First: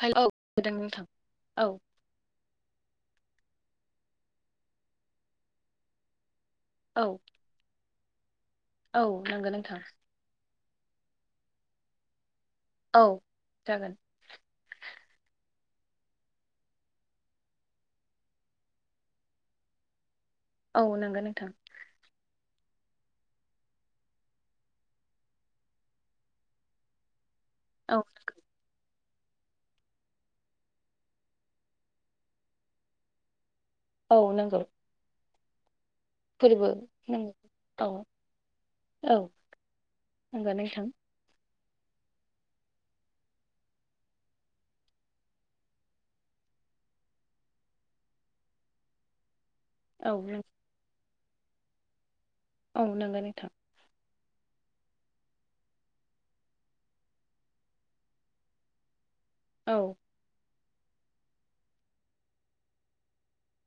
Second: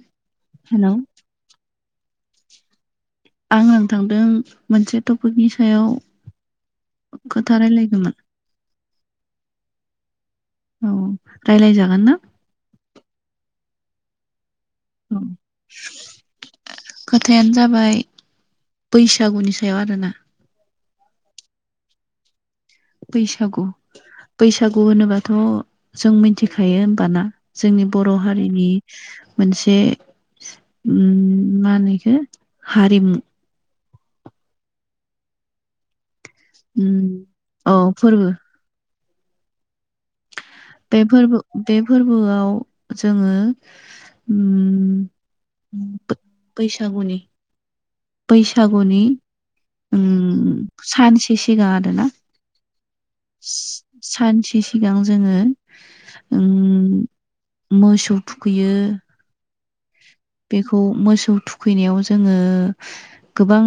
हेल' औ खोनादों हेलौ नोंथां औ आङो थांदों मोनसे टपिकनि सायाव औ खोथा रायलायगौमोन औ नंगौ नोंथां। औ रायलाय जागोन ना? औ जागोन। [unintelligible] खोथायानो जाबाय बैसागुनि सायाव आरोना औ नंगौ नोंथां। बैसागु बैसागु होनोबाथ जों मिथिखायो होनबाना? जोंनि औ बर' हारिनि मोनसे उम मा होनो बेखौ हारिमु। औ नंगौ। फोरबो उम नंगौ औ फोरबो। औ नंगौ नोंथां। बे फोरबो बे फोरबोआव जोङो बैसागुनि बैसागुनि उम औ सानसे सिगां आरो ना? औ नांगौ नोंथां। सानसे सिगां जोङो उम। मोसौ थुखैयो। औ। बेखौ मोसौ थुखैनायाव जोङो गोबां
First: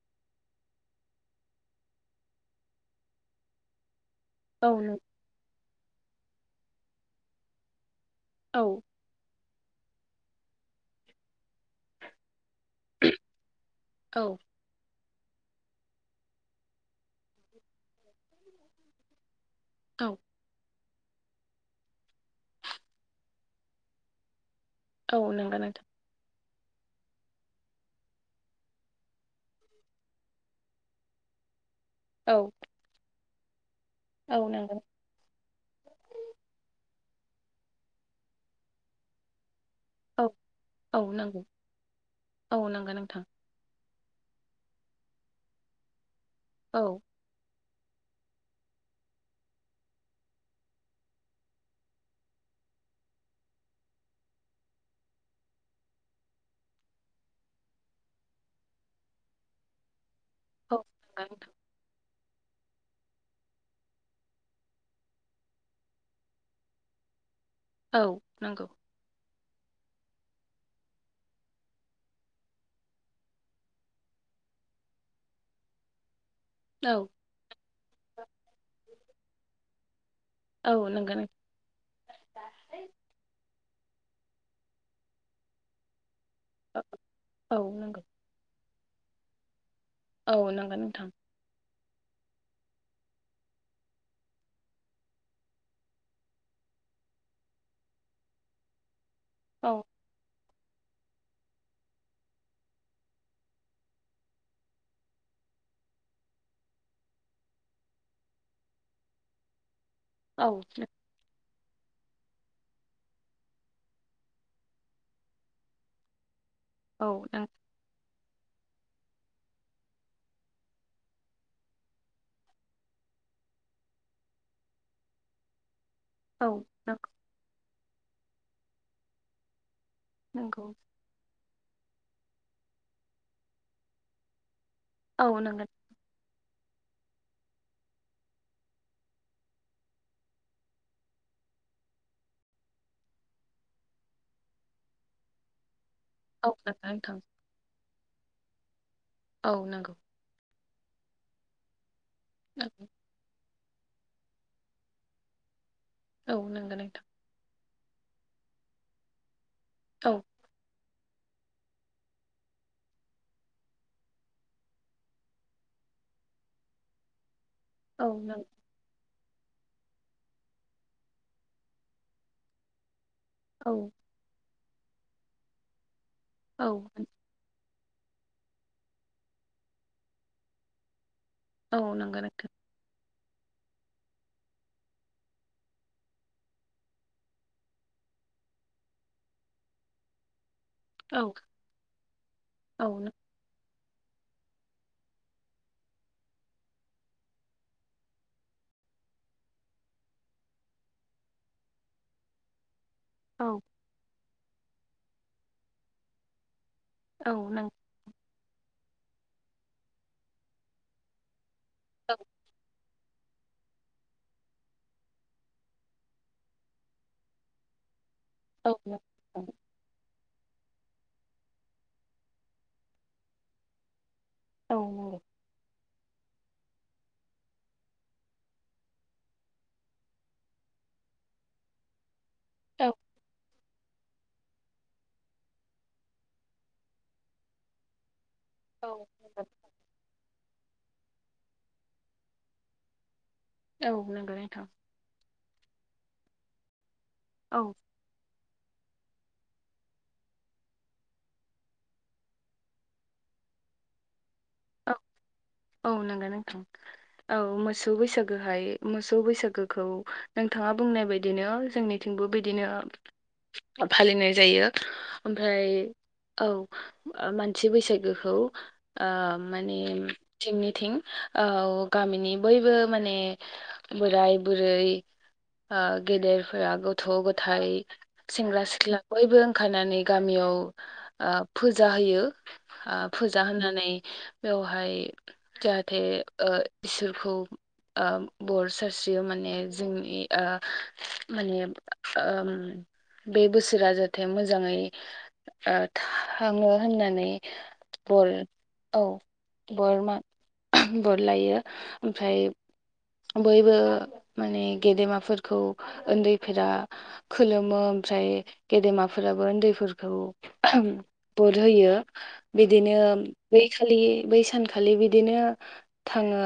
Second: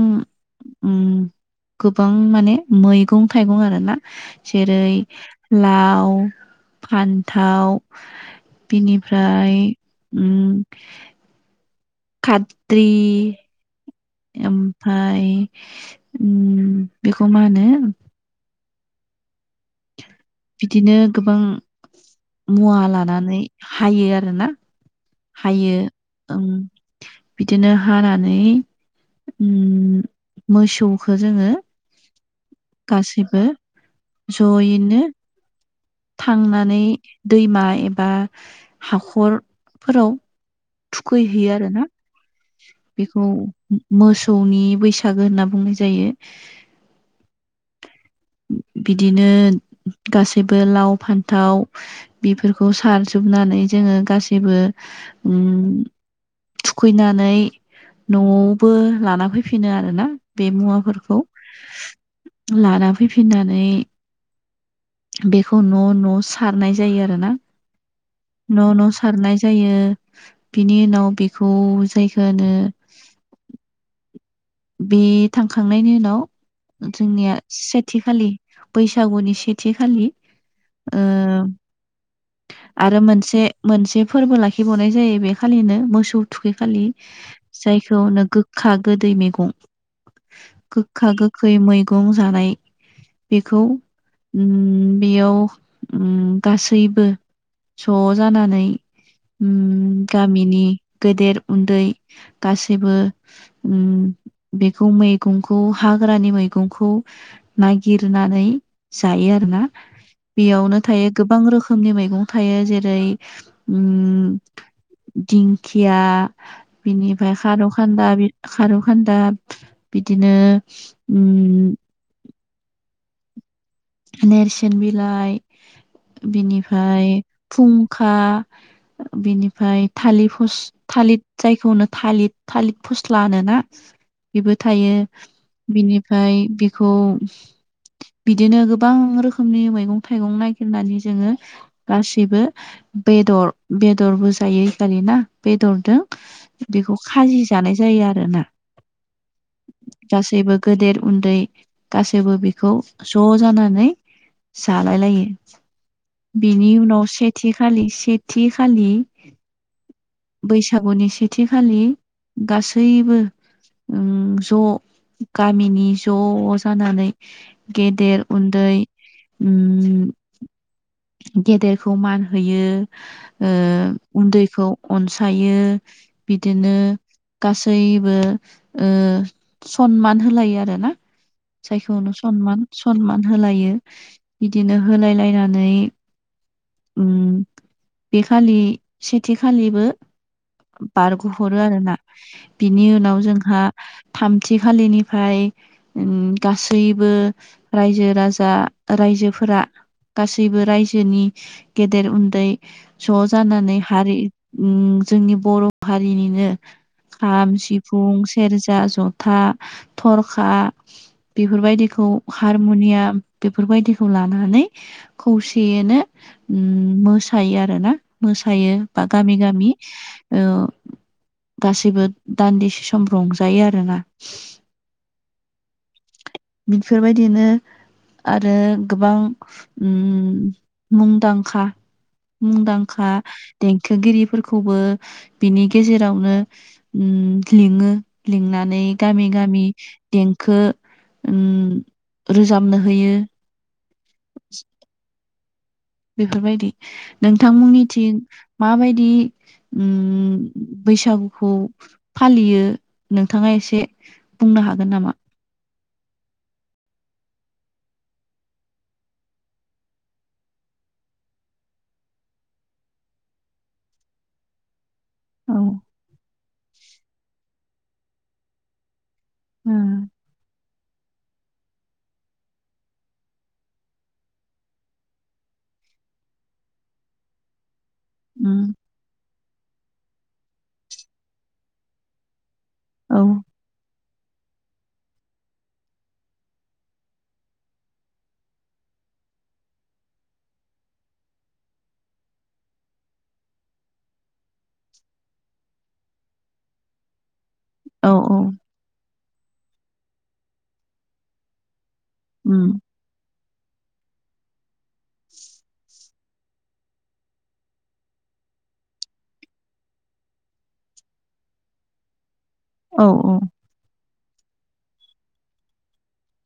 उम गोबां माने मैगं थाइगं आरो ना? औ जेरै नों लाव फान्थाव औ बिनिफ्राय उम खात्रि औ एम ओमफ्राय उन बेखौ मा होनो? औ। बिदिनो गोबां मुवा लानानै हायो आरोना? औ नंगौ नोंथां। ओं बिदिनो हानानै उम मोसौखौ जोङो औ। गासिबो औ नंगौ जयनो थांनानै दैमा एबा हाखरफोराव औ औ नंगौ थुखैहैयो आरो ना? औ नंगौ नोंथां बेखौ मोसौनि बैसागो होनना बुंनाय जायो। औ। बिदिनो गासैबो लाव फान्थाव बेफोरखौ सारजोबनानै जोङो गासैबो उम थुखैनानै न'आवबो लाना फैफिनो आरोना। बे औ मुवाफोरखौ नंगौ नोंथां। लाना फैफिननानै बेखौ न' न' सारनाय जायो आरो ना। औ नंगौ न' न' सारना जायो बिनि उनाव बेखौ जायखो बे थांखांनायनि उनाव औ जोंनिया से सेथि खालि बैसागुनि सेथि खालि। औ ओ नंगौ नोंथां। आरो मोनसे मोनसे फोरबो लाखिबावनाय जायो बे खालिनो मोसौ थुखैखालि औ जायखौ नंगौ नो गोखा गोखै गोदै मैगं औ नंगौ नोंथां गोखा गोखै मैगं जानाय बेखौ उम बेयाव उम गासैबो ज' जानानै उम औ गामिनि गेदेर उन्दै गासैबो उम बेखौ मैगंखौ हाग्रानि मैगंखौ नागिरनानै जायो आरोना। औ बेयावनो थायो गोबां रोखोमनि मैं मैगं थायो जेरै उम दिंखिया औ बिनिफ्राय नंगौ। खार' खान्दा खारौ खान्दा बिदिनो उम नेरसोन बिलाइ औ नंगौ बिनिफ्राय फुं। खुखा बिनिफ्राय थालिर फस नंगौ। थालिर। जायखौनो थालिर थालिर फस्ला होनोना बेबो थायो औ नंगौ बिनिफ्राय बेखौ बिदिनो गोबां रोखोमनि मैगं थाइगं नागिरनानै जोङो गासिबो बेदर बेदरबो जायो इखालि ना बेदरजों औ नंगौ बेखौ नोंथां खाजि जानाय जायो आरोना। औ नंगौ। गासैबो गेदेर उनदै गासैबो बेखौ ज' जानानै नानै जालायलायो औ बिनि नंगौ नोंथां उनाव सेथि खालि सेथि खालि औ बैसागुनि सेथिखालि गासैबो उम ज' गामिनि ज' जानानै औ गेदेर नों उन उनदै उम गेदेरखौ मान होयो। ओ औ उनदैखौ अनसायो औ बिदिनो गासैबो गासैबो ओ सनमान होलायो आरो ना। औ जायखौनो नंगौ नोंथां सनमान सनमान होलायो बिदिनो होलाय लायनानै उम बेखालि सेथिखालिबो औ बारग'हरो आरोना बिनि औ नों- उनाव जोंहा थामथि खालिनिफ्राय गासैबो रायजो राजा रायजोफोरा गासैबो रायजोनि गेदेर उनदै ज' औ जानानै हारि उम जोंनि बर' हारिनिनो औ खाम, नंगौ सिफुं, सेरजा, जथा, थरखा बेफोरबायदिखौ हारमुनिया बेफोरबायदिखौ लानानै खौसेयैनो उम मोसायो आरोना। मोसायो औ नंगौ बा गामि गामि ओ गासैबो दानदिसे सम रंजायो आरोना। औ। बेफोरबायदिनो आरो गोबां उम मुंदांखा औ मुंदांखा देंखोगिरिफोरखौबो बिनि गेजेरावनो लिङो लिंनानै औ गामि नंगौ गामि देंखो रोजाबनो होयो। औ नंगौ नोंथां। बेफोरबायदि औ नोंथांमोननि थिं माबायदि बैसागुखौ फालियो नोंथाङा? एसे बुंनो हागोन औ नामा? औ नंगौ नोंथां औ मोसौ बैसागोहाय मोसौ बैसागोखौ नोंथां मा बुंनाय बायदिनो जोंनिथिंबो बिदिनो फालिनाय जायो। औ ओमफ्राय ओ औ मानसि बैसागोखौ ओ माने थिं औ गामिनि बयबो माने बोराय बुरै गेदेरफोरा गथ' गथाय सेंग्रा उम सिख्ला बयबो ओंखारनानै गामियाव फुजा होयो। ओ फुजा होनानै बेवहाय जाहाथे इसोरखौ ओ बर सारस्रियो माने जोंनि माने ओ बे बोसोरा जाहाथे मोजाङै थाङो होननानै। औ बर औ बर मा बर लायो। ओमफ्राय उम बयबो माने गेदेमाफोरखौ ओन्दै फोरा खुलुमो ओमफ्राय गेदेमाफोराबो उन्दैफोरखौ बोर होयो बिदिनो औ औ बै खालि बै सानखालि बिदिनो थाङो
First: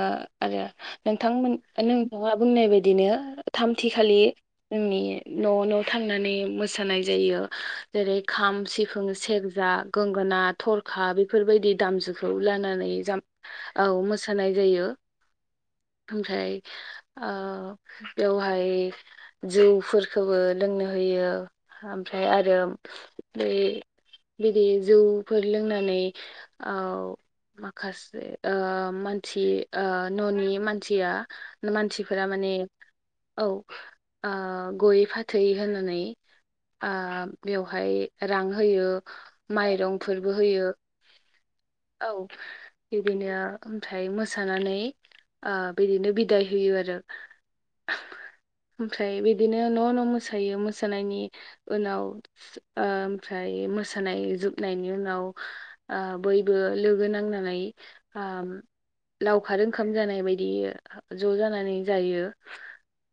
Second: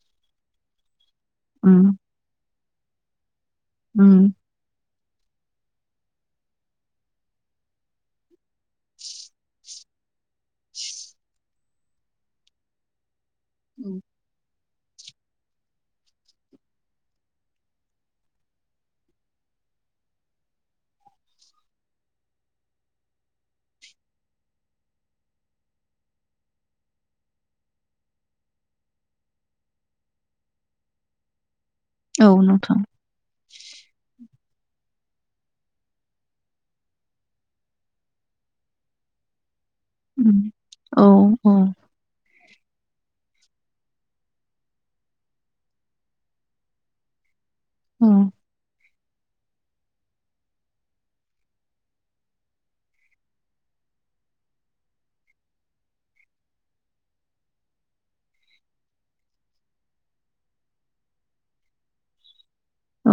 आरो नोंथांमोन उम नोंथाङा बुंनाय बायदिनो थामथिखालि उम जोंनि न' न' थांनानै मोसानाय जायो जेरै खाम सिफुं सेरजा गंगोना थरखा बेफोरबायदि दामजुखौ लानानै जा औ मोसानाय जायो [unintelligible] ओमफ्राय ओ बेवहाय जौफोरखौबो दों होयो ओमफ्राय आरो बे बिदि जौफोर लोंनानै ओ माखासे ओ मानसि ओ न'नि मानसिया मानसिफोरा औ माने नोंथां औ ओ गयै फाथै होनानै आ बेवहाय रां होयो माइरंफोरबो उम होयो औ औ औ बिदिनो ओमफ्राय मोसानानै ओ बिदिनो बिदाय होयो आरो ओम ओमफ्राय बिदिनो न' न' मोसायो मोसानायनि उनाव ओ ओमफ्राय मोसानाय जोबनायनि उनाव ओ बयबो लोगो नांनानै ओ लावखार ओंखाम जानाय बायदि ज' जानानै जायो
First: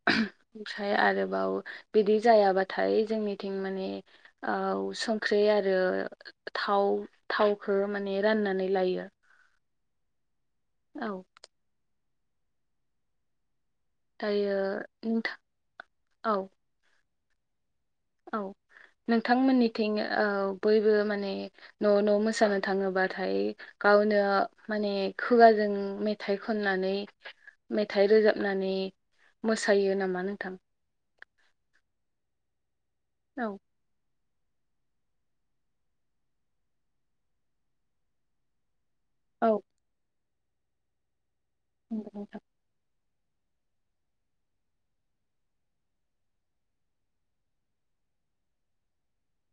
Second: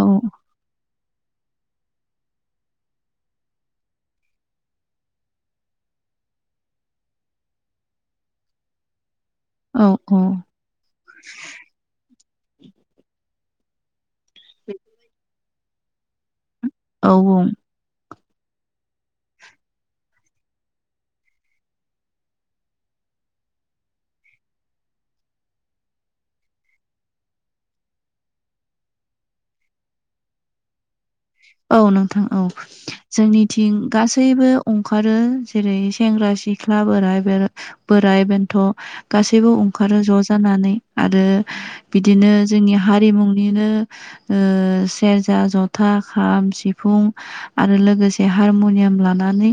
औ आरो बिदि जायाबाथाय जोंनिथिं माने औ संख्रि आरो थाव थावखो माने राननानै लायो औ औ औ [unintelligible] दायो नोंथां औ औ बुं औ नोंथांमोननिथिं ओ बयबो माने न' न' मोसानो थाङोबाथाय गावनो माने खुगाजों मेथाइ खननानै मेथाइ रोजाबनानै मोसायो नामा नोंथां औ नोंथां औ औ जोंनिथिं गासै सैबो ओंखारो जेरै सेंग्रा सिख्ला बोराय बोराय बेन्थ' औ गासैबो ओंखारो ज' जानानै आरो नंगौ बिदिनो नोंथां जोंनि हारि हारिमुंनिनो ओ सेरजा जथा खाम सिफुं आरो लोगोसे हारमुनियाम लानानै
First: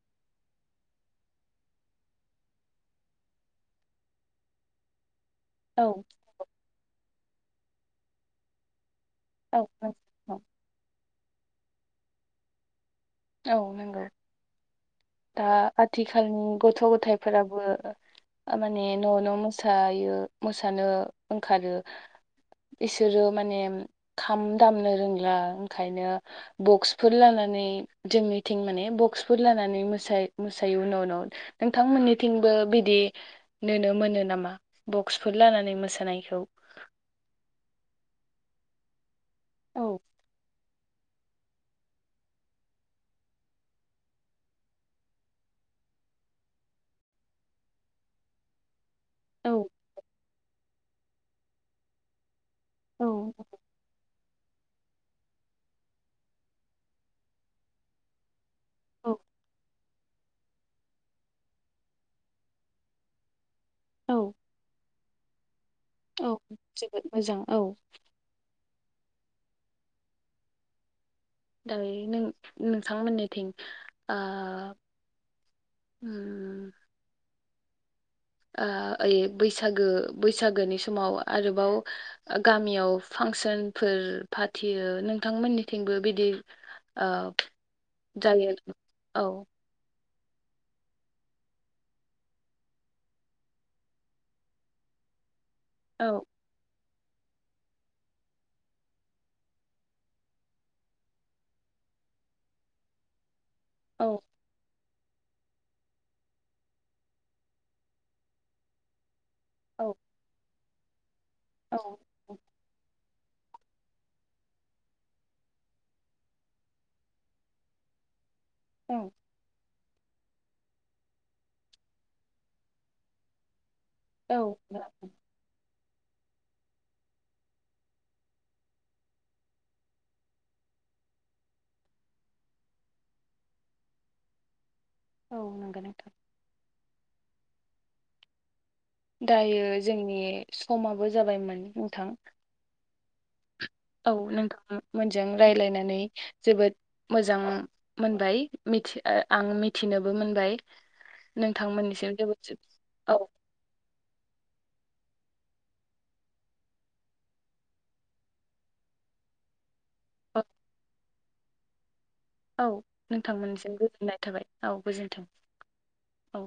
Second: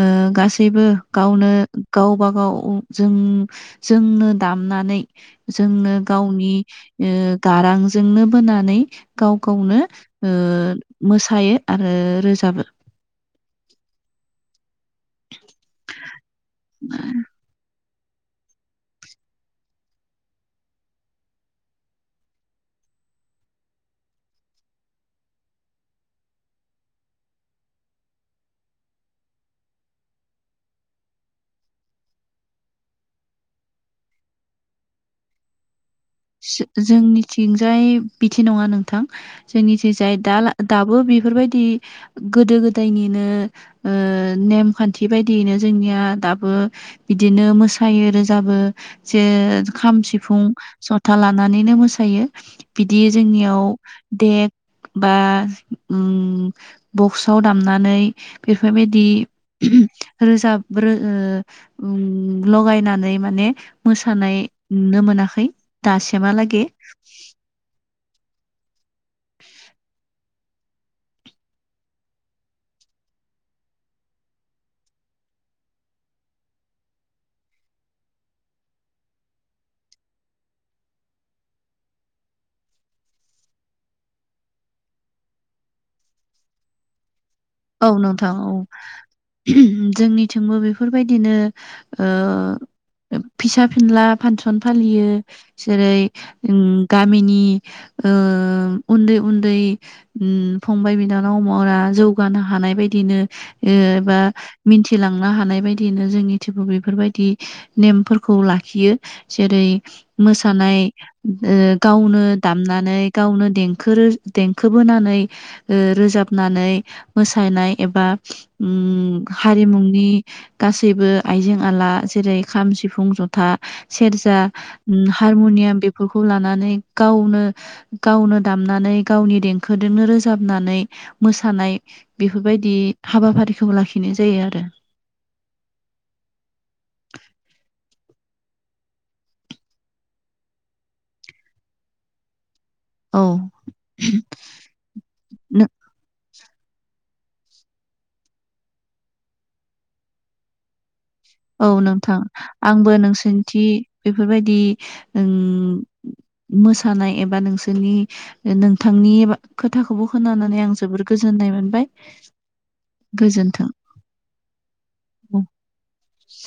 ओ‌ गासैबो गावनो गावबा गाव जों जोंनो दामनानै औ जोंनो गावनि ओ गारांजोंनो बोनानै गाव औ गावनो ओ औ मोसायो आरो रोजाबो औ नंगौ दा आथिखालनि गथ' गथायफोराबो माने न' न' मोसायो मोसानो ओंखारो बिसोरो माने खाम दामनो रोंला ओंखायनो बक्सफोर लानानै मानै जोंनिथिं माने बक्सफोर लानानै मो मोसायो उनाव उनाव नोंथांमोननिथिंबो बिदि नुनो मोनो नामा बक्स फोर लानानै मोसा जोंनिथिंजाय बिदि नङा नोंथां औ जोंनिथिं जाय दा दाबो बेफोरबायदि गोदो गोदायनिनो ओ नेमखान्थि बायदियैनो जोंनिया दाबो बिदिनो मोसायो रोजाबो जे औ खाम सिफुं जथा लानानैनो मोसायो बिदि औ जोंनियाव देक बा बक्सआव दामनानै बेफोरबायदि औ रोजाबो लगायनानै माने औ मोसानाय नुनो मोनाखै औ दासिमहालागै जोबोद मोजां औ [unintelligible] दायो नों नोंथांमोननिथिं ओ उ ओ ओइ बैसागो - बैसागोनि समाव आरोबाव गामियाव फां फांसन फोर फाथियो नोंथांमोननिथिंबो बिदि ओ औ नोंथां जायो औ औ जोंनि थिंबो बेफोरबायदिनो फिसा फिनला फांसन फालियो जेरै औ गामिनि ओ उन्दै - उन्दै फंबाय - बिनानाव मावा जौ हानाय बायदिनो औ ओबा मिथि लांनो हानाय बायदियैनो जोंनि थेवबो बेफोरबायदि नेमफोरखौ लाखियो जेरै औ मोसानाय औ गावनो दामनानै गावनो देंखो रो देंखो बोनानै ओ रोजाबनानै मोसानाय एबा औ उम हारिमुनि नि गासैबो आइजें -आला जेरै खाम, सिफुं, जथा सेरजा औ हारमुनियाम बे बेफोरखौ लानानै गावनो -गावनो दामनानै गावनि देंखोजोंनो रोजाबनानै मोसानाय बेफोरबायदि हाबाफारिखौ लाखिनाय जायो आरो औ नंगौ नोंथां [unintelligible] दायो जोंनि समाबो जाबायमोन नोंथां औ औ नोंथां मोनजों नो राय्लायनानै जोबोद मोजां मोनबाय आं मिथिनोबो मोनबाय औ नोंथांमोननिसिम नोंथां जोबोद आंबो औ नोंसोरनिथि बेफोरबायदि ओं मोसानाय एबा नोंसोरनि नोंथांनि खोथाखौबो खोनानानै आं जोबोर गोजोननाय मोनबाय औ गोजोन्थों। नोंथांमोनजों गोजोननाय थाबाय औ गोजोन्थों औ। औ